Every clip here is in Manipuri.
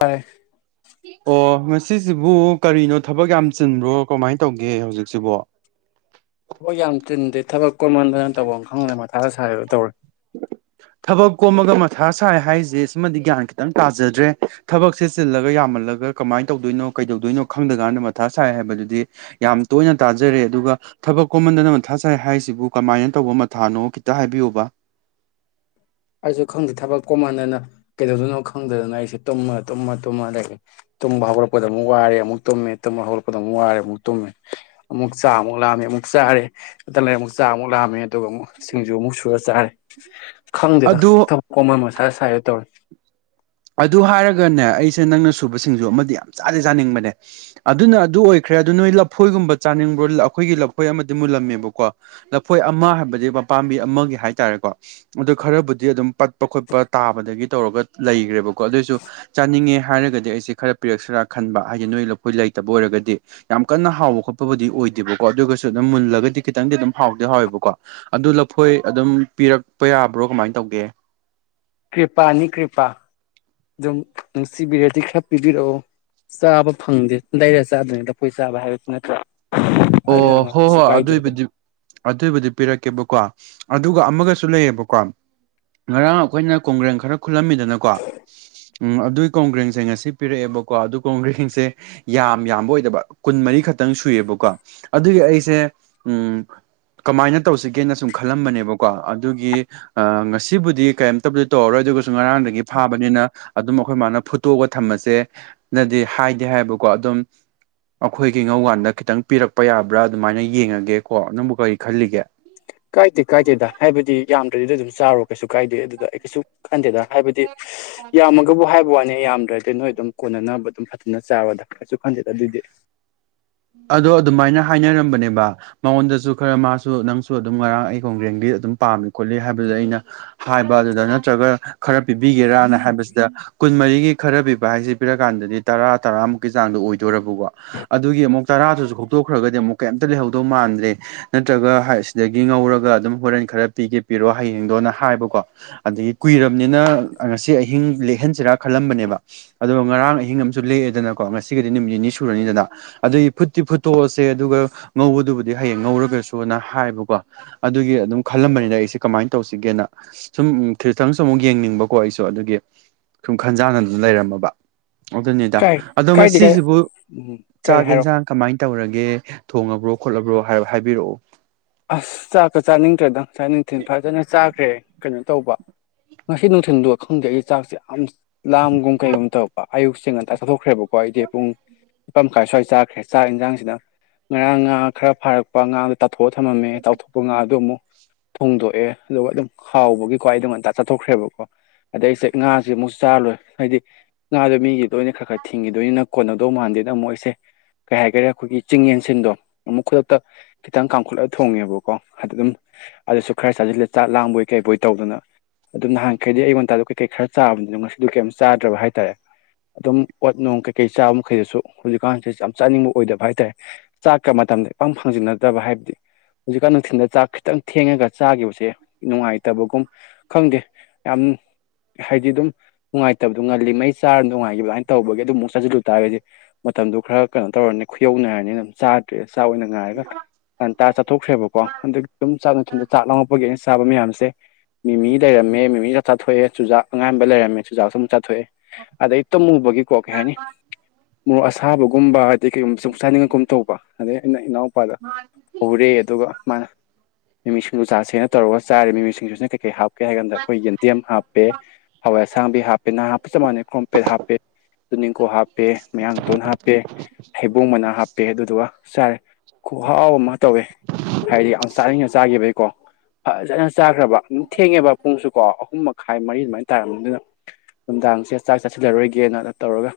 ꯌꯥꯔꯦ ꯑꯣ ꯑꯁꯤꯁꯤꯕꯨ ꯀꯔꯤꯅꯣ ꯊꯕꯛ ꯌꯥꯝ ꯆꯤꯟꯕ꯭ꯔꯣ ꯀꯃꯥꯏꯅ ꯇꯧꯒꯦ ꯍꯧꯖꯤꯛꯁꯤꯕꯣ ꯍꯕꯣꯏ ꯌꯥꯝ ꯆꯤꯟꯗꯦ ꯊꯕꯛ ꯀꯣꯃꯟꯗꯅ ꯇꯧꯐꯝ ꯑꯃ ꯈꯪꯗꯗꯅ ꯃꯊꯥꯗ ꯁꯥꯥꯏꯕ ꯇꯧꯔꯦ [inaudible] ꯊꯕꯛ ꯀꯣꯝꯃꯒ ꯃꯊꯥ ꯁꯥꯏ ꯍꯥꯏꯔꯤꯁꯦ ꯁꯤꯃꯗꯤ ꯒ꯭ꯌꯥꯟ ꯈꯤꯇꯪ ꯇꯥꯖꯗ꯭ꯔꯦ ꯊꯕꯛꯁꯦ ꯆꯤꯜꯂꯒ ꯌꯥꯝꯃꯜꯂꯒ ꯀꯃꯥꯏꯅ ꯇꯧꯗꯣꯏꯅꯣ ꯀꯩꯗꯧꯗꯣꯏꯅꯣ ꯈꯪꯗꯀꯥꯟꯗ ꯃꯊꯥ ꯁꯥꯏ ꯍꯥꯏꯕꯗꯨꯗꯤ ꯌꯥꯝ ꯇꯣꯏꯅ ꯇꯥꯖꯔꯦ ꯑꯗꯨꯒ ꯊꯕꯛ ꯀꯣꯍꯟꯗꯅ ꯃꯊꯥ ꯁꯥꯏ ꯍꯥꯏꯁꯤꯕꯨ ꯀꯃꯥꯏꯅ ꯇꯧꯕ ꯃꯊꯥꯅꯣ ꯈꯤꯇ ꯍꯥꯏꯕꯤꯌꯨꯕ ꯑꯩꯁꯨ ꯈꯪꯗꯦ ꯊꯕꯛ ꯀꯣ ꯃꯥꯟꯅꯅ ꯀꯩꯗꯧꯗꯣꯏꯅꯣ ꯈꯪꯗꯗꯅ ꯑꯩꯁꯦ ꯇꯨꯝꯃ ꯇꯨꯝꯃ ꯇꯨꯝꯃ ꯂꯩ ꯇꯨꯝꯕ ꯍꯧꯔꯛꯄꯗ ꯑꯃꯨꯛ ꯋꯥꯔꯦ ꯑꯃꯨꯛ ꯇꯨꯝꯃꯦ ꯇꯨꯝꯕ ꯍꯧꯒꯠꯛꯄꯗ ꯑꯃꯨꯛ ꯋꯥꯔꯦ ꯑꯃꯨꯛ ꯇꯨꯝꯃꯦ ꯑꯃꯨꯛ ꯆꯥ ꯑꯃꯨꯛ ꯂꯥꯝꯃꯦꯨ ꯑꯃꯨꯛ ꯆꯥꯔꯦ ꯂꯩꯔ ꯑꯃꯨꯛ ꯆꯥ ꯑꯃꯨꯛ ꯂꯥꯛꯑꯝꯃꯦ ꯑꯗꯨꯒ ꯑꯃꯨꯛ ꯁꯤꯡꯖꯨ ꯑꯃꯨꯛ ꯁꯨꯔ ꯆꯥꯔꯦ ꯎꯝ ꯈꯪꯗꯦꯗ ꯊꯕꯛ ꯀꯣꯃ ꯃꯁꯥ ꯁꯥꯏꯔ ꯇꯧꯔ ꯑꯗꯨ ꯍꯥꯏꯔꯒꯅꯦ ꯑꯩꯁꯦ ꯅꯪꯅ ꯁꯨꯕꯁꯤꯡꯁꯨ ꯑꯃꯗꯤ ꯌꯥꯝ ꯆꯥꯖꯦ ꯆꯥꯅꯤꯡꯕꯅꯦ ꯑꯗꯨꯅ ꯑꯗꯨ ꯑꯣꯏꯈ꯭ꯔꯦ ꯈꯔꯦ ꯑꯗꯨꯗ ꯅꯣꯏ ꯂꯐꯣꯏꯒꯨꯝꯕ ꯆꯥꯅꯤꯡꯕ꯭ꯔꯣ ꯑꯩꯈꯣꯏꯒꯤ ꯂꯐꯣꯏ ꯑꯃꯗꯤ ꯃꯨꯜꯂꯝꯃꯦꯕꯀꯣ ꯂꯐꯣꯏ ꯑꯃ ꯍꯥꯏꯕꯗꯤ ꯄꯥꯝꯕꯤ ꯑꯃꯒꯤ ꯍꯥꯏꯇꯥꯔꯦꯀꯣ ꯑꯗꯨ ꯈꯔꯕꯨꯗꯤ ꯑꯗꯨꯝ ꯄꯠꯄ ꯈꯣꯠꯄ ꯇꯥꯕꯗꯒꯤ ꯇꯧꯔꯒ ꯂꯩꯈ꯭ꯔꯦꯕ ꯀꯣ ꯑꯗꯨꯑꯣꯏꯁꯨ ꯆꯥꯅꯤꯡꯉꯦ ꯍꯥꯏꯔꯒꯗꯤ ꯑꯩꯁꯦ ꯈꯔ ꯄꯤꯔꯛꯁꯤꯔꯥ ꯈꯟꯕ ꯍꯥꯏꯗꯤ ꯅꯣꯏ ꯂꯈꯣꯏ ꯂꯩꯇꯕ ꯑꯣꯏꯔꯒꯗꯤ ꯌꯥꯝ ꯀꯟꯅ ꯍꯥꯎꯕ ꯈꯣꯠꯄꯕꯨꯗꯤ ꯑꯣꯏꯗꯦꯕꯀꯣ ꯑꯗꯨꯒꯁꯨ ꯑꯗꯨꯝ ꯃꯨꯜꯂꯒꯗꯤ ꯈꯤꯇꯪꯗꯤ ꯑꯗꯨꯝ ꯍꯥꯎꯗꯤ ꯍꯥꯎꯋꯦꯕꯀꯣ ꯑꯗꯨ ꯈꯣꯏ ꯑꯗꯨꯝ ꯄꯤꯔꯛꯄ ꯌꯥꯕ꯭ꯔꯣ ꯀꯃꯥꯏꯅ ꯇꯧꯒꯦ ꯀ꯭ꯔꯤꯄꯥꯅꯤ ꯀ꯭ꯔꯤꯄꯥ ꯑꯗꯨꯝ ꯅꯨꯡꯁꯤꯕꯤꯔꯗꯤ ꯈꯔ ꯄꯤꯕꯤꯔꯛꯑꯣ ꯆꯥꯕ ꯐꯪꯗꯦ ꯂꯩꯔ ꯆꯥꯗ꯭ꯔꯤꯉꯩꯗꯐꯣꯏ ꯆꯥꯕ ꯍꯥꯏꯕꯁꯨ ꯅꯠꯇ꯭ꯔꯥ ꯑꯣ ꯑꯗꯨꯅ ꯍꯣ ꯀꯩꯁꯨ ꯍꯣꯏ ꯀꯥꯏꯗꯦ ꯑꯗꯣ ꯑꯗꯨꯏꯕꯨꯗꯤ ꯑꯗꯨꯏꯕꯨꯗꯤ ꯄꯤꯔꯛꯀꯦꯕꯀꯣ ꯑꯗꯨꯒ ꯑꯃꯒꯁꯨ ꯂꯩꯌꯦꯕꯀꯣ ꯉꯔꯥꯡ ꯑꯩꯈꯣꯏꯅ ꯀꯣꯡꯒ꯭ꯔꯦꯟ ꯈꯔ ꯈꯨꯜꯂꯝꯃꯤꯗꯅꯀꯣ ꯎꯝ ꯑꯗꯨꯏ ꯀꯣꯡꯒ꯭ꯔꯦꯡꯁꯦ ꯉꯁꯤ ꯄꯤꯔꯛꯑꯦꯕꯀꯣ ꯑꯗꯨ ꯀꯣꯡꯒ꯭ꯔꯦꯡꯁꯦ ꯌꯥꯝ ꯌꯥꯝꯕ ꯑꯣꯏꯗꯕ ꯀꯨꯟ ꯃꯔꯤꯈꯛꯇ ꯈꯤꯇꯪ ꯁꯨꯏꯑꯕꯀꯣ ꯑꯗꯨꯒꯤ ꯑꯩꯁꯦ ꯎꯝ ꯀꯃꯥꯏꯅ ꯇꯧꯁꯤꯒꯦꯅ ꯁꯨꯝ ꯈꯜꯂꯝꯕꯅꯦꯕꯀꯣ ꯑꯗꯨꯒꯤ ꯉꯁꯤꯕꯨꯗꯤ ꯀꯩꯝꯇꯕꯨꯗꯤ ꯇꯧꯔꯔꯣꯏ ꯑꯗꯨꯒꯁꯨ ꯉꯔꯥꯡꯗꯒꯤ ꯐꯥꯕꯅꯤꯅ ꯑꯗꯨꯝ ꯑꯩꯈꯣꯏ ꯃꯥꯅ ꯐꯨꯠꯇꯣꯛꯑꯒ ꯊꯝꯃꯁꯦ ꯅꯗꯤ ꯍꯥꯏꯗꯦ ꯍꯥꯏꯕꯀꯣ ꯑꯗꯨꯝ ꯑꯩꯈꯣꯏꯒꯤ ꯉꯧꯀꯥꯟꯗ ꯈꯤꯇꯪ ꯄꯤꯔꯛꯄ ꯆꯄ ꯌꯥꯕ꯭ꯔꯥ ꯑꯗꯨꯃꯥꯏꯅ ꯌꯦꯡꯉꯒꯦꯀꯣ ꯑꯗꯨꯕꯨ ꯀꯔꯤ ꯈꯜꯂꯤꯒꯦ ꯀꯥꯏꯗꯦ ꯀꯥꯏꯗꯦꯗ ꯍꯥꯏꯕꯗꯤ ꯌꯥꯝꯗ꯭ꯔꯗꯤ ꯑꯗꯨꯝ ꯆꯥꯔꯣ ꯀꯩꯁꯨ ꯀꯥꯏꯗꯦ ꯑꯗꯨꯗ ꯑꯩ ꯀꯩꯁꯨ ꯈꯟꯗꯦꯗ ꯍꯥꯏꯕꯗꯤ ꯌꯥꯝꯃꯒꯕꯨ ꯍꯥꯏꯕ ꯋꯥꯅꯤ ꯌꯥꯝꯗ꯭ꯔꯗꯤ ꯅꯣꯏ ꯑꯗꯨꯝ ꯀꯣꯟꯅꯅꯕ ꯑꯗꯨꯝ ꯐꯖꯅ ꯆꯥꯕꯗ ꯀꯩꯁꯨ ꯈꯟꯗꯦꯗ ꯑꯗꯨꯏꯗꯤ ꯑꯗꯣ ꯑꯗꯨꯃꯥꯏꯅ ꯍꯥꯏꯅꯔꯝꯕꯅꯦꯕ ꯃꯉꯣꯟꯗꯁꯨ ꯈꯔ ꯃꯥꯁꯨ ꯅꯪꯁꯨ ꯑꯗꯨꯝ ꯉꯔꯥꯡ ꯑꯩ ꯈꯣꯡꯒ꯭ꯔꯦꯡꯕꯤ ꯑꯗꯨꯝ ꯄꯥꯝꯃꯤ ꯈꯣꯠꯂꯤ ꯍꯥꯏꯕꯗ ꯑꯩꯅ ꯍꯥꯏꯕ ꯑꯗꯨꯗ ꯅꯠꯇ꯭ꯔꯒ ꯈꯔ ꯄꯤꯕꯤꯒꯦꯔꯅ ꯍꯥꯏꯕꯁꯤꯗ ꯀꯨꯟꯃꯔꯤꯒꯤ ꯈꯔ ꯄꯤꯕ ꯍꯥꯏꯁꯤ ꯄꯤꯔꯀꯥꯟꯗꯗꯤ ꯇꯔꯥ ꯇꯔꯥꯃꯨꯛꯀꯤ ꯆꯥꯡꯗꯣ ꯑꯣꯏꯗꯣꯔꯔꯕꯀꯣ ꯑꯗꯨꯒꯤ ꯑꯃꯨꯛ ꯁꯨ ꯍꯧꯗꯣꯛꯈ꯭ꯔꯒꯗꯤ ꯑꯃꯨꯛ ꯀꯩꯝꯇ ꯂꯩꯍꯧꯗꯧ ꯃꯥꯟꯗ꯭ꯔꯦ ꯅ꯭ꯔꯒ ꯁꯤꯗꯒꯤ ꯉꯧꯔꯒ ꯑꯗꯨꯝ ꯍꯣꯔꯦꯟ ꯈꯔ ꯄꯤꯒꯦ ꯄꯤꯔꯣ ꯍꯌꯦꯡꯗꯣꯅ ꯍꯥꯏꯕꯀꯣ ꯑꯗꯒꯤ ꯀꯨꯏꯔꯕꯅꯤꯅ ꯉꯁꯤ ꯑꯍꯤꯡ ꯂꯦꯛꯍꯟꯁꯤꯔ ꯈ ꯂꯝꯕꯅꯦꯕ ꯑꯗꯨꯒ ꯉꯔꯥꯡ ꯑꯍꯤꯡ ꯑꯃꯁꯨ ꯂꯦꯛꯑꯦꯗꯅꯀꯣ ꯉꯁꯤꯒꯗꯤ ꯅꯨꯃꯤꯠ ꯅꯤꯅꯤ ꯁꯨꯔꯅꯤꯗꯅ ꯑꯗꯨꯒꯤ ꯐꯨꯠꯇꯤ ꯐꯨꯠꯇꯣꯛꯑꯁꯦ ꯑꯗꯨꯒ ꯉꯧꯕꯗꯨꯕꯨꯗꯤ ꯍꯌꯦꯡ ꯉꯧꯔꯒꯁꯨꯅ ꯍꯥꯏꯕꯀꯣ ꯑꯗꯨꯒꯤ ꯑꯗꯨꯝ ꯈꯜꯂꯝꯕꯅꯤꯅ ꯑꯩꯁꯦ ꯀꯃꯥꯏꯅ ꯇꯧꯁꯤꯒꯦꯅ ꯁꯨꯝ ꯈꯤꯖꯤꯇꯪꯁꯨ ꯑꯃꯨꯛ ꯌꯦꯡꯅꯤꯡꯕꯀꯣ ꯑꯩꯁꯨ ꯑꯗꯨꯒꯤ ꯁꯨꯝ ꯈꯟꯖꯥꯟꯅꯗꯨꯅ ꯂꯩꯔꯝꯃꯕ ꯑꯗꯨꯅꯤꯗ ꯀꯥꯏ ꯑꯗꯣ ꯀꯥꯏꯗꯦ ꯀꯥꯏ ꯉꯁꯤꯁꯤꯕꯨ ꯎꯝ ꯀꯩ ꯆꯥꯛ ꯍꯥꯏꯔꯣ ꯌꯦꯟꯁꯥꯡ ꯀꯃꯥꯏꯅ ꯇꯧꯔꯒꯦ ꯊꯣꯡꯉꯕ꯭ꯔꯣ ꯈꯣꯠꯂꯕ꯭ꯔꯣ ꯍꯥꯏꯕꯤꯔꯛꯑꯣ ꯑꯁ ꯆꯥꯛꯀ ꯆꯥꯅꯤꯡꯗ꯭ꯔꯦꯗꯪ ꯆꯥꯅꯤꯡꯊꯤꯤꯟ ꯐꯖꯅ ꯆꯥꯈ꯭ꯔꯦ ꯀꯩꯅꯣ ꯇꯧꯕ ꯉꯁꯤ ꯅꯨꯡꯊꯤꯜꯗꯣ ꯈꯪꯗꯦ ꯑꯩ ꯆꯥꯛꯁꯦ ꯌꯥꯝ ꯂꯥꯝꯒꯨꯝ ꯀꯩꯒꯨꯝꯕ ꯇꯧꯔꯛꯄ ꯑꯌꯨꯛꯁꯦ ꯉꯟꯇ ꯆꯠꯊꯣꯛꯈ꯭ꯔꯦꯕꯀꯣ ꯑꯩꯗꯤ ꯄꯨꯡꯄꯥ ꯑꯃꯥꯏ ꯁ꯭ꯋꯥꯏ ꯆꯥꯈ꯭ꯔꯦ ꯆꯥꯛ ꯌꯦꯟꯖꯥꯡꯁꯤꯅ ꯉꯔꯥꯡ ꯉꯥ ꯈꯔꯥꯔꯛꯄ ꯉꯥꯗꯣ ꯇꯥꯊꯣꯛ ꯄꯣꯠ ꯊꯝꯃꯦ ꯆꯥꯎꯥꯎꯊꯣꯛ ꯉꯥꯗꯣ ꯑꯃꯨꯛ [unintelligible] ꯍꯣꯡꯗꯣꯛꯑꯦ ꯑꯗꯨꯒ ꯑꯗꯨꯝ ꯍꯥꯎꯕꯒꯤ ꯈ꯭ꯋꯥꯏ ꯑꯗꯨꯝ ꯑꯟꯇꯥ ꯆꯠꯊꯣꯛꯈ꯭ꯔꯦꯕꯀꯣ ꯑꯗꯩ ꯑꯩꯁꯦ ꯉꯥꯁꯦ ꯑꯃꯨꯛꯁꯨ ꯆꯥꯔ ꯂꯣꯏꯦ ꯍꯥꯏꯗꯤ ꯉꯥꯗꯣ ꯃꯤꯒꯤꯗ ꯑꯣꯏꯅ ꯈꯔ ꯈꯔ ꯊꯤꯡꯈꯤꯗꯣꯏꯅꯤꯅ ꯀꯣꯟꯅꯧꯗꯧ ꯃꯥꯟꯗꯦꯅ ꯃꯣꯏꯁꯦ ꯀꯩ ꯍꯥꯏꯒꯔꯦ ꯑꯩꯈꯣꯏꯒꯤ ꯆꯤꯡ ꯌꯦꯟꯁꯤꯟꯗꯣ ꯑꯃꯨꯛ ꯈꯨꯗꯛꯇ ꯈꯤꯇꯪ ꯀ ꯈꯨꯠꯂ ꯊꯣꯡꯉꯦꯕꯀꯣ ꯑꯗꯨ ꯑꯗꯨꯝ ꯑꯗꯨꯁꯨ ꯈꯔ ꯆꯥꯁꯤꯜꯂꯦ ꯆꯥꯛ ꯂꯥꯡꯕꯣꯏ ꯀꯩꯕꯣꯏ ꯇꯧꯗꯅ ꯑꯗꯨꯣ ꯅꯍꯥꯟꯈꯩꯗꯤ ꯑꯩꯣꯟꯟꯇꯥꯗꯣ ꯀꯩꯀꯩ ꯈꯔ ꯆꯥꯕꯅꯤꯅꯣ ꯉꯁꯤꯣ ꯀꯩꯝ ꯆꯥꯗ꯭ꯔꯕ ꯍꯥꯏꯇꯥꯔꯦ ꯑꯗꯨꯝ ꯑꯣꯠ ꯅꯨꯡ ꯀꯩꯀꯩ ꯆꯥꯕ ꯃꯈꯩꯗꯁꯨ ꯍꯧꯖꯤꯛꯀꯥꯟꯁꯦ ꯌꯥꯝ ꯆꯥꯅꯤꯡꯕ ꯑꯣꯏꯗꯕ ꯍꯥꯏꯇꯥꯥꯔꯦ ꯆꯥꯛꯀ ꯃꯇꯝꯗ ꯄꯪ ꯐꯪꯖꯟꯅꯗꯕ ꯍꯥꯏꯕꯗꯤ ꯍꯧꯖꯤꯛꯀꯥꯟ ꯅꯨꯡꯊꯤꯜꯗ ꯆꯥꯛ ꯈꯤꯇꯪ ꯊꯦꯡꯉꯒ ꯆꯥꯈꯤꯕꯁꯦ ꯅꯨꯡꯉꯥꯏꯇꯕꯒꯨꯝ ꯈꯪꯗꯦ ꯌꯥꯝ ꯍꯥꯏꯗꯤ ꯑꯗꯨꯝ ꯅꯨꯡꯉꯥꯏꯇꯕꯗꯨꯣ ꯉꯜꯂꯤ ꯃꯩ ꯆꯥꯔ ꯅꯨꯡꯉꯥꯏꯈꯤꯕ ꯑꯗꯨꯥꯏꯅ ꯇꯧꯕꯒꯤ ꯑꯗꯨꯝ ꯑꯃꯨꯛ ꯆꯥꯁꯤꯜꯂꯨ ꯇꯥꯔꯒꯗꯤ ꯃꯇꯝꯗꯨꯣ ꯈꯔ ꯀꯩꯅꯣ ꯇꯧꯔꯅꯤ ꯈꯨꯌꯧꯅꯔꯅꯤ ꯑꯗꯨꯝ ꯆꯥꯗ꯭ꯔꯦ ꯆꯥꯛ ꯑꯣꯏꯅ ꯉꯥꯏꯔꯒ ꯉꯟꯇꯥ ꯆꯥꯊꯣꯛꯈ꯭ꯔꯦꯕꯀꯣ ꯑ ꯑꯗꯨꯝ ꯆꯥꯛ ꯊꯅ ꯆꯥꯛ ꯂꯥꯡꯉꯛꯄꯒꯤꯦ ꯆꯥꯕ ꯃꯌꯥꯝꯁꯦ ꯃꯤꯃꯤ ꯂꯩꯔꯝꯃꯦ ꯃꯤꯃꯤꯁꯨ ꯆꯥꯊꯣꯛꯑꯦ ꯆꯨꯖꯥꯛ ꯑꯉꯥꯟꯕ ꯂꯩꯔꯝꯃꯦ ꯆꯨꯖꯥꯛꯁꯨ ꯑꯃꯨꯛ ꯆ ꯊꯣꯛꯑꯦ ꯑꯗꯩ ꯇꯝꯃꯨꯕꯒꯤꯀꯣ ꯀꯩ ꯍꯥꯏꯅꯤ ꯃꯣꯔꯣꯛ ꯑꯁꯥꯕꯒꯨꯝꯕ ꯑꯩ ꯀꯩꯒꯨꯝꯕ ꯆꯨꯝꯁꯥꯅꯤꯡꯉꯛꯀꯨꯝ ꯇꯧꯕ ꯑꯗꯩ ꯑꯩꯅ ꯏꯅꯥꯎꯄꯥꯗ ꯎꯔꯦ ꯑꯗꯨꯒ ꯃꯥ ꯅꯨꯃꯤꯠ ꯅꯨꯡꯖꯥ ꯁꯦꯡꯅ ꯇꯧꯔꯒ ꯆꯥꯔꯤꯕ ꯃꯤꯑꯣꯏꯁꯤꯡꯁꯤꯅ ꯀꯩ ꯀꯩ ꯍꯥꯞꯀꯦ ꯍꯥꯏ ꯀꯥꯟꯗ ꯑꯩꯈꯣꯏ ꯌꯦꯟꯗꯦꯝ ꯍꯥꯞꯄꯦ ꯍꯋꯥꯏ ꯑꯁꯥꯡꯕꯤ ꯍꯥꯞꯄꯦꯅ ꯍꯥꯞꯄ ꯆꯞ ꯃꯥꯟꯅꯩ ꯀ꯭ꯔꯣꯝꯄꯦꯠ ꯍꯥꯞꯄꯦ ꯇꯨ ꯅꯤꯡꯅꯤꯡꯀꯣꯛ ꯍꯥꯞꯄꯦ ꯃꯌꯥꯡꯇꯣꯟ ꯍꯥꯞꯄꯦ ꯍꯩꯕꯨꯡ ꯃꯅꯥ ꯍꯥꯞꯄꯦ ꯑꯗꯨꯗꯨꯒ ꯆꯔꯦ ꯑꯍꯥꯎ ꯑꯃ ꯇꯧꯋꯦ ꯍꯥꯏꯗꯤ ꯌꯥꯝ ꯆꯥꯅꯤꯡꯅ ꯆꯥꯈꯤꯕꯒꯤꯀꯣ ꯐꯖꯅ ꯆꯥꯈ꯭ꯔꯕ ꯑꯗꯨꯝ ꯊꯦꯡꯉꯦꯕ ꯄꯨꯡꯁꯨꯀꯣ ꯑꯍꯨꯝ ꯃꯈꯥꯏ ꯃꯔꯤ ꯑꯗꯨꯃꯥꯏꯅ ꯇꯥꯔꯝꯅꯤ ꯑꯗꯨꯅ ꯅꯨꯡꯗꯥꯡꯁꯦ ꯆꯥꯛ ꯆꯥꯁꯤꯜꯂꯔꯣꯏꯒꯦꯅ ꯇꯧꯔꯒ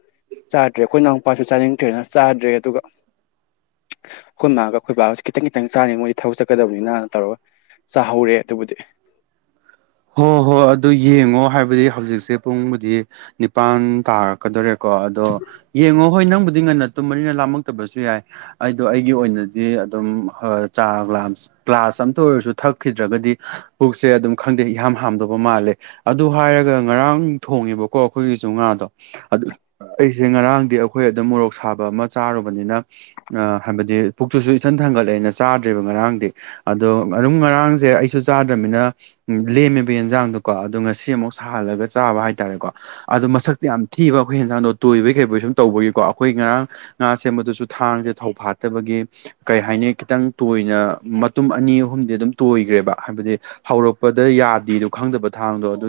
ꯆꯥꯗ꯭ꯔꯦ ꯑꯩꯈꯣꯏ ꯏꯅꯥꯎꯄꯥꯁꯨ ꯆꯥꯅꯤꯡꯗ꯭ꯔꯦꯅ ꯆꯥꯗ꯭ꯔꯦ ꯑꯗꯨꯒ ꯑꯩꯈꯣꯏ ꯃꯥꯒ ꯑꯩꯈꯣꯏ ꯕꯥꯁꯦ ꯈꯤꯇꯪ ꯈꯤꯇꯪ ꯆꯥꯅꯤ ꯃꯣꯏꯁꯦ ꯊꯕꯛ ꯆꯠꯀꯗꯕꯅꯤꯅꯅ ꯇꯧꯔꯒ ꯆꯥꯍꯧꯔꯦ ꯑꯗꯨꯕꯨꯗꯤ [unintelligible] ꯍꯣꯏ ꯍꯣꯏ ꯑꯗꯨ ꯌꯦꯡꯉꯣ ꯍꯥꯏꯕꯗꯤ ꯍꯧꯖꯤꯛꯁꯦ ꯄꯨꯡꯕꯨꯗꯤ ꯅꯤꯄꯥꯟ ꯇꯥꯔꯛꯀꯗꯧꯔꯦ ꯀꯣ ꯑꯗꯣ ꯌꯦꯡꯉꯣ ꯍꯣꯏ ꯅꯪꯕꯨꯗꯤ ꯑꯗꯨꯗꯤꯡ ꯉꯟꯅ ꯇꯨꯝꯕꯅꯤꯅ ꯂꯥꯝꯃꯛꯇꯕꯁꯨ ꯌꯥꯏ ꯑꯩꯗꯣ ꯑꯩꯒꯤ ꯑꯣꯏꯅꯗꯤ ꯑꯗꯨꯝ ꯆꯥ ꯒ꯭ꯂꯥꯁ ꯀ꯭ꯂꯥꯁ ꯑꯝꯇ ꯑꯣꯏꯔꯁꯨ ꯊꯛꯈꯤꯗ꯭ꯔꯒꯗꯤ ꯕꯨꯛꯁꯦ ꯑꯗꯨꯝ ꯈꯪꯗꯦ ꯏꯍꯥ ꯍꯥꯝꯗꯧꯕ ꯃꯥꯜꯂꯦ ꯑꯗꯨ ꯍꯥꯏꯔꯒ ꯉꯔꯥꯡ ꯊꯣꯡꯉꯦꯕꯀꯣ ꯑꯩꯈꯣꯏꯒꯤꯁꯨ ꯉꯥꯗꯣ ꯑꯗꯨ ꯑꯩꯁꯦ ꯉꯔꯥꯡꯗꯤ ꯑꯩꯈꯣꯏ ꯑꯗꯨꯝ ꯃꯣꯔꯣꯛ ꯁꯥꯕ ꯑꯃ ꯆꯥꯔꯨꯕꯅꯤꯅ ꯑ ꯍꯥꯏꯕꯗꯤ ꯄꯨꯛꯇꯨꯁꯨ ꯏꯊꯟ ꯊꯥꯡꯒꯠꯂꯛꯑꯦꯅ ꯆꯥꯗ꯭ꯔꯦꯕ ꯉꯔꯥꯡꯗꯤ ꯑꯗꯣ ꯑꯗꯨꯝ ꯉꯔꯥꯡꯁꯦ ꯑꯩꯁꯨ ꯆꯥꯗ꯭ꯔꯕꯅꯤꯅ ꯂꯦꯝꯃꯦꯕ ꯌꯦꯟꯖꯥꯡꯗꯣꯀꯣ ꯑꯗꯣ ꯉꯁꯤ ꯑꯃꯨꯛ ꯁꯥꯍꯜꯂꯒ ꯆꯥꯕ ꯍꯥꯏꯇꯥꯔꯦꯀꯣ ꯑꯗꯣ ꯃꯁꯛꯇꯤ ꯌꯥꯝ ꯊꯤꯕ ꯑꯩꯈꯣꯏ ꯍꯟꯁꯥꯡꯗꯣ ꯇꯣꯏꯕꯒꯤ ꯀꯩꯕꯩ ꯁꯨꯝ ꯇꯧꯕꯒꯤꯀꯣ ꯑꯩꯈꯣꯏ ꯉꯔꯥꯡ ꯉꯥ ꯁꯦꯝꯕꯗꯨꯁꯨ ꯊꯥꯡꯁꯦ ꯊꯧ ꯐꯥꯠꯇꯕꯒꯤ ꯀꯩ ꯍꯥꯏꯅꯤ ꯈꯤꯇꯪ ꯇꯣꯏꯅ ꯃꯇ ꯑꯅꯤ ꯑꯍꯨꯝꯗꯤ ꯑꯗꯨꯝ ꯇꯣꯏꯈ꯭ꯔꯦꯕ ꯍꯥꯏꯕꯗꯤ ꯍꯧꯔꯛ ꯗ ꯌꯥꯗꯦꯗꯣ ꯈꯪꯗꯕ ꯊꯥꯡꯗꯣ ꯑꯗꯨ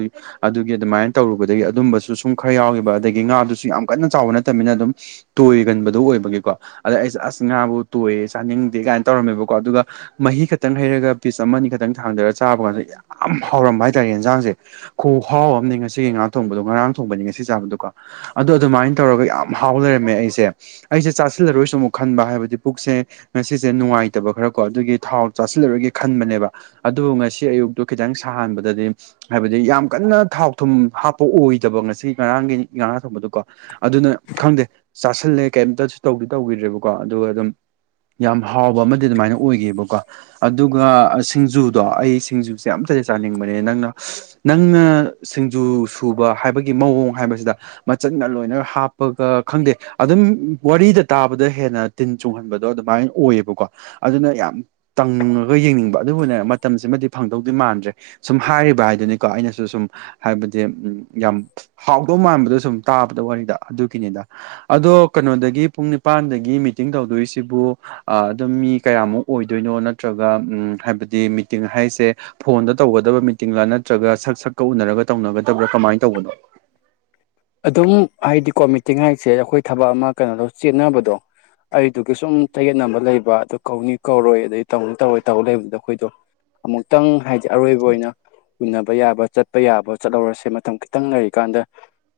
ꯑꯗꯨꯒꯤ ꯑꯗꯨꯃꯥꯏꯅ ꯇꯧꯔꯨꯕꯗꯒꯤ ꯑꯗꯨꯝꯕꯁꯨ ꯁꯨꯝ ꯈꯔ ꯌꯥꯎꯈꯤꯕ ꯑꯗꯒꯤ ꯉꯥꯗꯨꯁꯨ ꯌꯥꯝ ꯀꯟꯅ ꯆꯥꯎꯕ ꯅꯠꯇꯅꯤꯅ ꯑꯗꯨꯝ ꯇꯣꯏꯒꯟꯕꯗꯨꯣ ꯑꯣꯏꯕꯒꯤꯀꯣ ꯑꯗ ꯑꯩꯁ ꯑꯁ ꯉꯥꯕꯨ ꯆꯥꯅꯤꯡꯗꯦ ꯀꯥꯏꯅ ꯇꯧꯔꯝꯃꯦꯕꯀꯣ ꯑꯗꯨꯒ ꯃꯍꯤ ꯈꯛꯇꯪ ꯍꯩꯔꯒ ꯄꯤꯁ ꯑꯃ ꯑꯅꯤ ꯈꯛꯇꯪ ꯊꯥꯡꯊꯔꯒ ꯆꯥꯕ ꯀꯥꯟꯗ ꯌꯥꯝ ꯍꯥꯎꯔꯝꯕ ꯍꯥꯏꯇꯥꯔꯦ ꯌꯦꯟꯖꯥꯡꯁꯦ ꯈꯨ ꯍꯥꯎꯑꯝꯅꯤ ꯉꯁꯤꯒꯤ ꯉꯥꯥꯛ ꯊꯣꯡꯕꯗꯣ ꯉꯔꯥꯡ ꯊꯣꯡꯕꯅꯤ ꯉꯁꯤ ꯆꯥꯕꯗꯨꯒ ꯑꯗ ꯑꯗꯨꯃꯥꯏꯅ ꯇꯧꯔꯒ ꯌꯥꯝ ꯍꯥꯎ ꯂꯩꯔꯝꯃꯦ ꯑꯩꯁꯦ ꯑꯩꯁꯦ ꯆꯥꯁꯤꯜꯂꯔꯣꯏꯁꯨ ꯑꯃꯨꯛ ꯈꯟꯕ ꯍꯥꯏꯕꯗꯤ ꯄꯨꯛꯁꯦ ꯉꯁꯤꯁꯦ ꯅꯨꯡꯉꯥꯏꯇꯕ ꯈꯔꯀꯣ ꯑꯗꯨꯒꯤ ꯊꯥꯎ ꯆꯥꯁꯤꯜꯂꯔꯒꯦ ꯈꯟꯕꯅꯦꯕ ꯑꯗꯨꯕꯨ ꯉꯁꯤ ꯑꯌꯨꯛꯇꯨ ꯈꯤꯇꯪ ꯁꯥꯍꯟꯕꯗꯗꯤ ꯍꯥꯏꯕꯗꯤ ꯌꯥꯝ ꯀꯟꯅ ꯊꯥꯎ ꯊꯨꯝ ꯍꯥꯞꯄ ꯑꯣꯏꯗꯕ ꯉꯁꯤ ꯉꯔꯥꯡꯒꯤ ꯊꯕꯗ ꯀꯣ ꯑꯗꯨꯅ ꯈꯪꯗꯦ ꯆꯥꯥꯁꯜꯂꯦ ꯀꯩꯝꯇ ꯇꯧꯗꯤ ꯇꯧꯈꯤꯗ꯭ꯔꯦꯕꯀꯣ ꯑꯗꯨꯒ ꯑꯗꯨꯝ ꯌꯥꯝ ꯍꯥꯎꯕ ꯑꯃꯗꯤ ꯑꯗꯨꯃꯥꯏꯅ ꯑꯣꯏꯒꯕꯀꯣ ꯑꯗꯨꯒ ꯁꯤꯡꯖꯨꯗꯣ ꯑꯩ ꯁꯤꯡꯖꯨꯦ ꯌꯥꯝ ꯐꯤꯖ ꯆꯥꯅꯤꯡꯕꯅꯦ ꯅꯪꯅ ꯅꯪꯅ ꯁꯤꯡꯖꯨ ꯁꯨꯕ ꯍꯥꯏꯕꯒꯤ ꯃꯑꯣꯡ ꯍꯥꯏꯕꯁꯤꯗ ꯃꯆꯟꯅ ꯂꯣꯏꯅ ꯍꯥꯞꯄꯒ ꯈꯪꯗꯦ ꯑꯗꯨꯝ ꯋꯥꯔꯤꯗ ꯇꯥꯕꯗ ꯍꯦꯟꯅ ꯇꯤꯟ ꯆꯣꯡꯍꯟꯕꯗꯣ ꯑꯗꯨꯃꯥꯏꯅ ꯑꯣꯏꯌꯦꯕꯀꯣ ꯑꯗꯨꯅ ꯌꯥꯝ ꯇꯉꯒ ꯌꯦꯡꯅꯤꯡꯕ ꯑꯗꯨ ꯑꯣꯏꯅ ꯃꯇꯝꯁꯤꯃꯗꯤ ꯐꯪ ꯃꯥꯟꯗ꯭ꯔꯦ ꯁꯨꯝ ꯍꯥꯏꯔꯤꯕ ꯍꯥꯏꯗꯨꯅꯤꯀꯣ ꯑꯩꯅꯁꯨ ꯁꯨꯝ ꯍꯥꯏꯕꯗꯤ ꯌꯥꯝ ꯍꯥꯎꯗꯧ ꯋꯥꯔꯤꯅꯤ ꯑꯩꯅꯣ ꯄ ꯅꯤꯄꯇꯤꯡ ꯇꯗ ꯁꯤꯕꯨ ꯑꯗꯨꯝ ꯃꯤ ꯀꯌꯥꯃꯨꯛ ꯑꯣꯏꯗꯣꯏꯅꯣ ꯅꯠꯇ꯭ꯔꯒ ꯎ ꯍꯥꯏꯕꯗꯤ ꯃꯤꯇꯤꯡ ꯍꯥꯏꯁꯦ ꯐꯣꯟꯗ ꯇꯧꯒꯗꯕ ꯃꯤꯇꯤꯡꯒꯥ ꯅꯠꯇ꯭ꯔꯒ ꯁꯛ ꯁꯛꯀ ꯎꯅꯔꯒ ꯇꯧꯅꯒꯗꯕ꯭ꯔꯥ ꯀꯃꯥꯏꯅ ꯇꯧꯕꯅꯣ ꯎꯝ ꯑꯗꯨꯝ ꯍꯥꯏꯗꯤꯀꯣ ꯃꯤꯇꯤꯡ ꯍꯥꯏꯁꯦ ꯑꯩꯈꯣꯏ ꯊꯕꯛ ꯑꯃ ꯀꯩꯅꯣꯗꯣ ꯆꯦꯟꯅꯕꯗꯣ ꯑꯩꯗꯨꯒꯤ ꯁꯨꯝ ꯇꯌꯦꯠꯅꯕ ꯂꯩꯕ ꯑꯗꯨ ꯀꯧꯅꯤ ꯀꯧꯔꯣꯏ ꯑꯗꯩ ꯇꯧꯅꯤ ꯇꯧꯔꯣꯏ ꯇꯧ ꯂꯩꯕꯗ ꯑꯩꯈꯣꯏꯗꯣ ꯑꯃꯨꯛꯇꯪ ꯍꯥꯏ ꯑꯔꯣꯏꯕ ꯑꯣꯏꯅ ꯎꯟꯅꯅꯕ ꯌꯥꯕ ꯆꯠꯄ ꯌꯥꯕ ꯆꯠꯍꯧꯔꯁꯦ ꯃꯇꯝ ꯈꯤꯇꯪ ꯂꯩꯔꯤꯀꯥꯟꯗ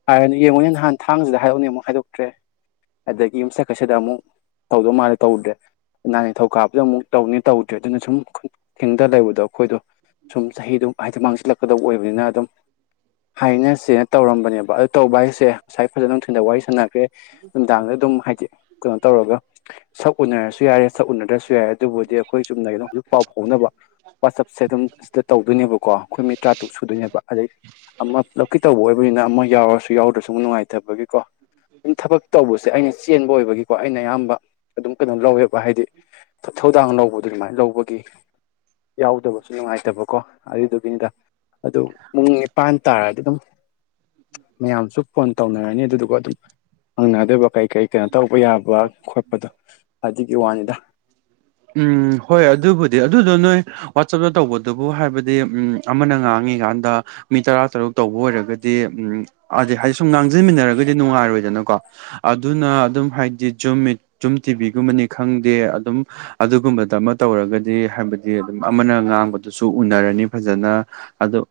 ꯍꯥꯏꯔ ꯌꯦꯡꯉꯣꯅꯦ ꯅꯍꯥꯟ ꯊꯥꯡꯁꯤꯗ ꯍꯥꯏꯗꯣꯛꯅꯦ ꯑꯃꯨꯛ ꯍꯥꯏꯗꯣꯛꯇ꯭ꯔꯦ ꯑꯗꯒꯤ ꯌꯨꯝꯆꯀꯠꯁꯤꯗ ꯑꯃꯨꯛ ꯇꯧꯗꯧ ꯃꯥꯜꯂꯦ ꯇꯧꯗ꯭ꯔꯦ ꯅꯅꯥꯒꯤꯊꯧꯧ ꯀꯥꯕꯗ ꯑꯃꯨꯛ ꯇꯧꯅꯤ ꯇꯧꯗ꯭ꯔꯦ ꯑꯗꯨꯅ ꯁꯨꯝ ꯦꯡꯇ ꯂꯩꯕꯗꯣ ꯑꯩꯈꯣꯏꯗꯣ ꯁꯨꯝ ꯆꯍꯤꯗꯨ ꯍꯥꯏꯗꯤ ꯃꯥꯡꯁꯤꯜꯂꯛꯀꯗꯕ ꯑꯣꯏꯕꯅꯤꯅ ꯑꯗꯨꯝ ꯍꯥꯏꯅꯁꯤꯅ ꯇꯧꯔꯝꯕꯅꯦꯕ ꯇꯧꯕ ꯍꯥꯏꯁꯦ ꯉꯁꯥꯏ ꯐꯖꯅ ꯅꯨꯡꯊꯤꯗ ꯋꯥꯔꯤ ꯁꯥꯟꯅꯈ꯭ꯔꯦ ꯅꯨꯡꯗꯥꯡꯗ ꯑꯗꯨꯝ ꯍꯥꯏꯗꯤ ꯀꯩꯅꯣ ꯇꯧꯔꯒ ꯁꯛ ꯎꯅꯔꯁꯨ ꯌꯥꯔꯦ ꯁꯛ ꯎꯅꯗ꯭ꯔꯁꯨ ꯌꯥꯔꯦ ꯑꯗꯨꯕꯨꯗꯤ ꯑꯩꯈꯣꯏ ꯆꯨꯝꯅ ꯀꯒꯤꯩꯅꯣ ꯍꯧꯖꯤꯛ ꯄꯥꯎ ꯐꯥꯎꯅꯕ ꯋꯥꯆꯞꯁꯦ ꯑꯗꯨꯝ ꯁꯤꯗ ꯇꯧꯗꯣꯏꯅꯦꯕꯀꯣ ꯑꯩꯈꯣꯏ ꯃꯤ ꯇꯔꯥ ꯇꯔꯨꯛ ꯁꯨꯗꯣꯏꯅꯦꯕ ꯑꯗꯩ ꯑꯃ ꯂꯧꯀꯤ ꯇꯧꯕ ꯑꯣꯏꯕꯅꯤꯅ ꯑꯃ ꯌꯥꯎꯔꯁꯨ ꯌꯥꯎꯗ꯭ꯔꯁꯨ ꯑꯃꯨꯛ ꯅꯨꯡꯉꯥꯏꯇꯕꯒꯤꯀꯣ ꯑꯗꯨ ꯊꯕꯛ ꯇꯧꯕꯁꯦ ꯑꯩꯅ ꯆꯦꯟꯕ ꯑꯣꯏꯕꯒꯤꯀꯣ ꯑꯩꯅ ꯑꯌꯥꯝꯕ ꯑꯗꯨꯝ ꯀꯩꯅꯣ ꯂꯧꯋꯦꯕ ꯍꯥꯏꯗꯤ ꯃꯊꯧꯗꯥꯡ ꯂꯧꯕꯗꯨ ꯑꯗꯨꯃꯥꯏꯅ ꯂꯧꯕꯒꯤ ꯌꯥꯎꯗꯕꯁꯨ ꯅꯨꯡꯉꯥꯏꯇꯕꯀꯣ ꯑꯗꯨꯏꯗꯨꯒꯤꯅꯤꯗ ꯑꯗꯨ ꯄꯨꯡ ꯅꯤꯄꯥꯟ ꯇꯥꯔꯗꯤ ꯑꯗꯨꯝ ꯎꯝ ꯃꯌꯥꯝꯁꯨ ꯐꯣꯟ ꯇꯧꯅꯔꯅꯤ ꯑꯗꯨꯗꯨꯒ ꯑꯗꯨꯝ ꯍꯪꯅꯗꯣꯏꯕ ꯀꯩ ꯀꯩ ꯀꯩꯅꯣ ꯇꯧꯕ ꯌꯥꯕ ꯈꯣꯠꯄꯗꯣ ꯑꯗꯨꯒꯤ ꯋꯥꯅꯤꯗ ꯎꯝ ꯍꯣꯏ ꯑꯗꯨꯕꯨꯗꯤ ꯑꯗꯨꯗꯣ ꯅꯣꯏ ꯋꯥꯆꯞꯇ ꯇꯧꯕꯗꯨꯕꯨ ꯍꯥꯏꯕꯗꯤ ꯎꯝ ꯑꯃꯅ ꯉꯥꯡꯉ ꯆꯪꯉꯀꯥꯟꯗ ꯃꯤ ꯇꯔꯥ ꯇꯔꯨꯛ ꯇꯧꯕ ꯑꯣꯏꯔꯒꯗꯤ ꯎꯝ ꯑꯗ ꯍꯥꯏꯗꯤ ꯁꯨꯝ ꯂꯥꯡꯁꯤꯟꯃꯤꯟꯅꯔꯒꯗꯤ ꯅꯨꯡꯉꯥꯏꯔꯣꯏꯗ ꯀꯣ ꯑꯗꯨꯅ ꯑꯗꯨꯝ ꯍꯥꯏꯗꯤ ꯖꯨꯝ ꯇꯤꯚꯤꯒꯨꯝꯕꯅꯤ ꯈꯪꯗꯦ ꯑꯗꯨꯝ ꯑꯗꯨꯒꯨꯝꯕꯗ ꯑꯃ ꯇꯧꯔꯒꯗꯤ ꯍꯥꯏꯕꯗꯤ ꯑꯗꯨꯝ ꯑꯃꯅ ꯉꯥꯡꯕꯗꯨꯁꯨ ꯎꯅꯔꯅꯤ ꯐꯖꯅ ꯑꯗꯣ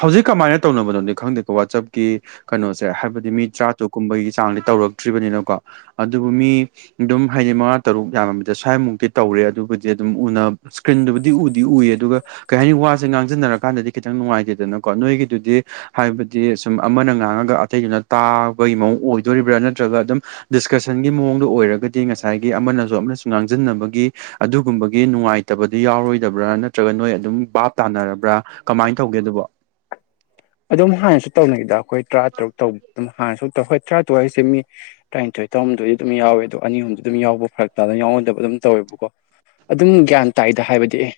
ꯍꯧꯖꯤꯛ ꯀꯃꯥꯏꯅ ꯇꯧꯅꯕꯅꯣꯅꯤ ꯈꯪꯗꯦꯀꯣ ꯋꯥꯆꯞꯀꯤ ꯀꯩꯅꯣꯁꯦ ꯍꯥꯏꯕꯗꯤ ꯃꯤ ꯇꯔꯥꯇꯔꯨꯛ ꯀꯨꯝꯕꯒꯤ ꯆꯥꯡꯗꯤ ꯇꯧ ꯍꯧꯧꯔꯛꯇ꯭ꯔꯤꯕꯅꯤꯅꯀꯣ ꯑꯗꯨꯕꯨ ꯃꯤ ꯑꯗꯨꯝ ꯍꯥꯏꯗꯤ ꯃꯉꯥ ꯇꯔꯨꯛ ꯌꯥꯝꯃꯃꯤꯗ ꯁ꯭ꯋꯥꯥꯏꯃꯨꯛꯇꯤ ꯇꯧꯔꯦ ꯑꯗꯨꯕꯨꯗꯤ ꯑꯗꯨꯝ ꯎꯅꯕ ꯏꯁꯀ꯭ꯔꯤꯟꯗꯨꯕꯨꯗꯤ ꯎꯗꯤ ꯎꯏ ꯑꯗꯨꯒ ꯀꯩ ꯍꯥꯏꯅꯤ ꯋꯥꯁꯦ ꯉꯥꯡꯖꯟꯅꯔꯀꯥꯟꯗꯗꯤ ꯈꯤꯇꯪ ꯅꯨꯡꯉꯦ ꯍꯥꯏꯕꯗꯤ ꯁꯥꯡꯉ ꯑꯇꯩꯗꯨꯅ ꯇꯥꯕꯒꯤ ꯃ ꯑꯣꯏꯗꯣꯔꯤꯕ꯭ꯔꯥ ꯅꯠꯇ꯭ꯔꯒ ꯑꯗꯨꯝ ꯗꯤꯁꯀꯁꯟꯒꯤ ꯃꯑꯣꯡꯗ ꯑꯣꯏꯔꯒꯗꯤ ꯉꯁꯥꯏꯒꯤ ꯑꯃꯅꯁꯨ ꯑꯃꯅꯁꯨ ꯉꯥꯡꯁꯤꯟꯅꯕꯒꯤ ꯑꯗꯨꯒꯨꯝꯕꯒꯤ ꯅꯨꯡꯉꯥꯏꯇꯕꯗꯨ ꯌꯥꯎꯔꯣꯏꯗꯕ꯭ꯔꯥ ꯅꯠꯇ꯭ꯔꯒ ꯅꯣꯏ ꯑꯗꯨꯝ ꯕꯥꯞ ꯇꯥꯅꯔꯕ꯭ꯔꯥ ꯀꯃꯥꯏꯅ ꯇꯧ ꯌꯦꯒꯗꯨꯕ ꯑꯗꯨꯝ ꯍꯥꯟꯅꯁꯨ ꯇꯧꯅꯈꯤꯗ ꯑꯩꯈꯣꯏ ꯇꯔꯥ ꯇꯔꯨꯛ ꯇꯧ ꯑꯗꯨꯝ ꯍꯥꯟꯅꯁꯨ ꯇꯧ ꯍꯣꯏ ꯇꯔꯥꯇꯔꯛ ꯍꯥꯏꯁꯦ ꯃꯤ ꯇꯔꯥꯅꯤꯊꯣꯏ ꯇꯧꯔꯗꯗꯤ ꯑꯗꯨꯝ ꯌꯥꯎꯋꯦꯗꯣ ꯑꯅꯤ ꯑꯍꯨꯝꯗꯤ ꯑꯗꯨꯝ ꯌꯥꯎꯕ ꯐꯔꯛꯇꯥꯗ ꯌꯥꯎꯍꯟꯗꯕ ꯑꯗꯨꯝ ꯇꯧꯋꯦꯕꯀꯣ ꯑꯗꯨꯝ ꯒ꯭ꯌꯥꯟ ꯇꯥꯏꯗ ꯍꯥꯏꯕꯗꯤ ꯑꯦ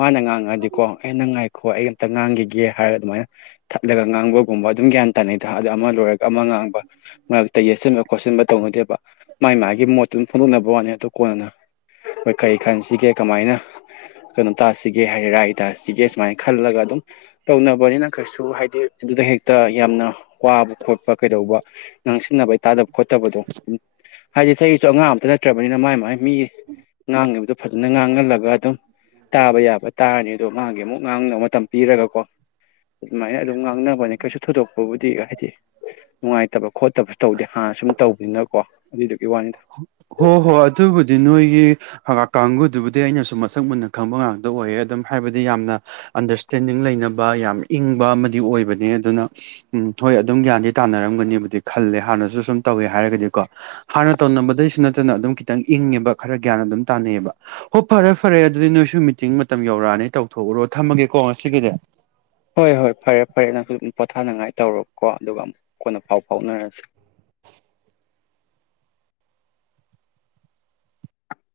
ꯃꯥꯅ ꯉꯥꯡꯉꯛꯑꯗꯤꯀꯣ ꯑꯩꯅ ꯉꯥꯏꯈꯣ ꯑꯩ ꯑꯝꯇ ꯉꯥꯡꯈꯤꯒꯦ ꯍꯥꯏꯔ ꯑꯗꯨꯃꯥꯏꯅ ꯊꯠꯂꯒ ꯉꯥꯡꯕꯒꯨꯝꯕ ꯑꯗꯨꯝ ꯒ꯭ꯌꯥꯟ ꯇꯥꯅꯩꯗ ꯑꯗ ꯑꯃ ꯂꯣꯏꯔꯒ ꯑꯃ ꯉꯥꯡꯕ ꯃꯔꯛꯇ ꯌꯦꯠꯁꯤꯟꯕ ꯈꯣꯠꯆꯤꯟꯟꯕ ꯇꯧꯅ ꯦꯕ ꯃꯥꯏ ꯃꯥꯒꯤ ꯃꯣꯠꯇꯨ ꯐꯣꯡꯗꯣꯛꯅꯕ ꯋꯥꯅꯤ ꯑꯗꯨ ꯀꯣꯟꯅꯅ ꯍꯣꯏ ꯀꯔꯤ ꯈꯟꯁꯤꯒꯦ ꯀꯃꯥꯏꯅ ꯀꯩꯅꯣ ꯇꯥꯁꯤꯒꯦ ꯍꯥꯏ ꯔꯥꯏ ꯁꯤꯒꯦ ꯁꯨꯃꯥꯏꯅ ꯈꯜꯂꯒ ꯑꯗꯨꯝ ꯇꯧꯅꯕꯅꯤꯅ ꯀꯩꯁꯨ ꯍꯥꯏꯗꯤ ꯑꯗꯨꯗ ꯍꯦꯛꯇ ꯌꯥꯝꯅ ꯋꯥꯕ ꯈꯣꯠꯄ ꯀꯩꯗꯧꯕ ꯉꯥꯡꯁꯤꯟꯅꯕꯩꯇꯥꯥꯗꯕ ꯈꯣꯠꯇꯕꯗꯣ ꯍꯥꯏꯗꯤ ꯆꯍꯤꯁꯨ ꯑꯉꯥꯡ ꯑꯝꯇ ꯅꯠꯇ꯭ꯔꯕꯅꯤꯅ ꯃꯥꯏ ꯃꯥꯏ ꯃꯤꯒꯤ ꯉꯥꯡꯉꯤꯕꯗꯣ ꯐꯖꯅ ꯉꯥꯡꯍꯜꯂꯒ ꯑꯗꯨꯝ ꯇꯥꯕ ꯌꯥꯕ ꯇꯥꯔꯅꯤ ꯑꯗꯣ ꯃꯥꯒꯤ ꯑꯃꯨꯛ ꯉꯥꯡꯅꯕ ꯃꯇꯝ ꯄꯤꯔꯒꯀꯣ ꯑꯗꯨꯃꯥꯏꯅ ꯑꯗꯨꯝ ꯉꯥꯡꯅꯕꯅꯦ ꯀꯩꯁꯨ ꯊꯣꯏꯗꯣꯛꯄꯕꯨꯗꯤ ꯍꯥꯏꯗꯤ ꯅꯨꯡꯉꯥꯏꯇꯕ ꯈꯣꯠꯇꯕꯁꯨ ꯇꯧꯗꯦ ꯍꯥꯟꯅ ꯁꯨꯝ ꯇꯧꯕꯅꯤꯅꯀꯣ ꯑꯗꯨꯗꯨꯒꯤ ꯋꯥꯅꯤꯗ ꯍꯣ ꯍꯣꯏ ꯑꯗꯨꯕꯨꯗꯤ ꯅꯣꯏꯒꯤ ꯀꯥꯡꯒꯨꯗꯨꯕꯨꯗꯤ ꯑꯩꯅꯁꯨ ꯃꯁꯛ ꯃꯨꯟꯅ ꯈꯪꯕ ꯉꯥꯛꯇ ꯑꯣꯏꯌꯦ ꯑꯗꯨꯝ ꯍꯥꯏꯕꯗꯤ ꯌꯥꯝꯅ ꯑꯟꯗꯔꯁꯇꯦꯟꯗꯤꯡ ꯂꯩꯅꯕ ꯌꯥꯝ ꯏꯪꯕ ꯑꯃꯗꯤ ꯑꯣꯏꯕꯅꯦ ꯑꯗꯨꯅ ꯎꯝ ꯍꯣꯏ ꯑꯗꯨꯝ ꯒ꯭ꯌꯥꯟꯗꯤ ꯇꯥꯅꯔꯝꯒꯅꯤꯕꯨꯗꯤ ꯈꯜꯂꯦ ꯍꯥꯟꯅꯁꯨ ꯁꯨꯝ ꯇꯧꯋꯦ ꯍꯥꯏꯔꯒꯗꯤꯀꯣ ꯍꯥꯟꯅ ꯇꯧꯅꯕꯗꯩꯁꯨ ꯅꯠꯇꯅ ꯑꯗꯨꯝ ꯈꯤꯇꯪ ꯏꯪꯉꯦꯕ ꯈꯔ ꯒ꯭ꯌꯥꯟ ꯑꯗꯨꯝ ꯇꯥꯟꯅꯩꯑꯕ ꯍꯣꯏ ꯐꯔꯦ ꯐꯔꯦ ꯑꯗꯨꯗꯤ ꯅꯣꯏꯁꯨ ꯃꯤꯇꯤꯡ ꯃꯇꯝ ꯌꯧꯔꯛꯑꯅꯤ ꯇꯧꯊꯣꯛꯎꯔꯣ ꯊꯝꯃꯒꯦꯀꯣ ꯉꯁꯤ [unintelligible] ꯍꯣꯏ ꯍꯣꯏ ꯐꯔꯦ ꯐꯔꯦ ꯅꯪꯁꯨ ꯑꯗꯨꯝ ꯄꯣꯊꯥꯅꯉꯥꯏ ꯇꯧꯔꯣꯀꯣ ꯑꯗꯨꯒ ꯑꯃꯨꯛ ꯀꯣꯟꯅ ꯐꯥꯎ ꯐꯥꯎꯅꯔꯁꯤ [unintelligible]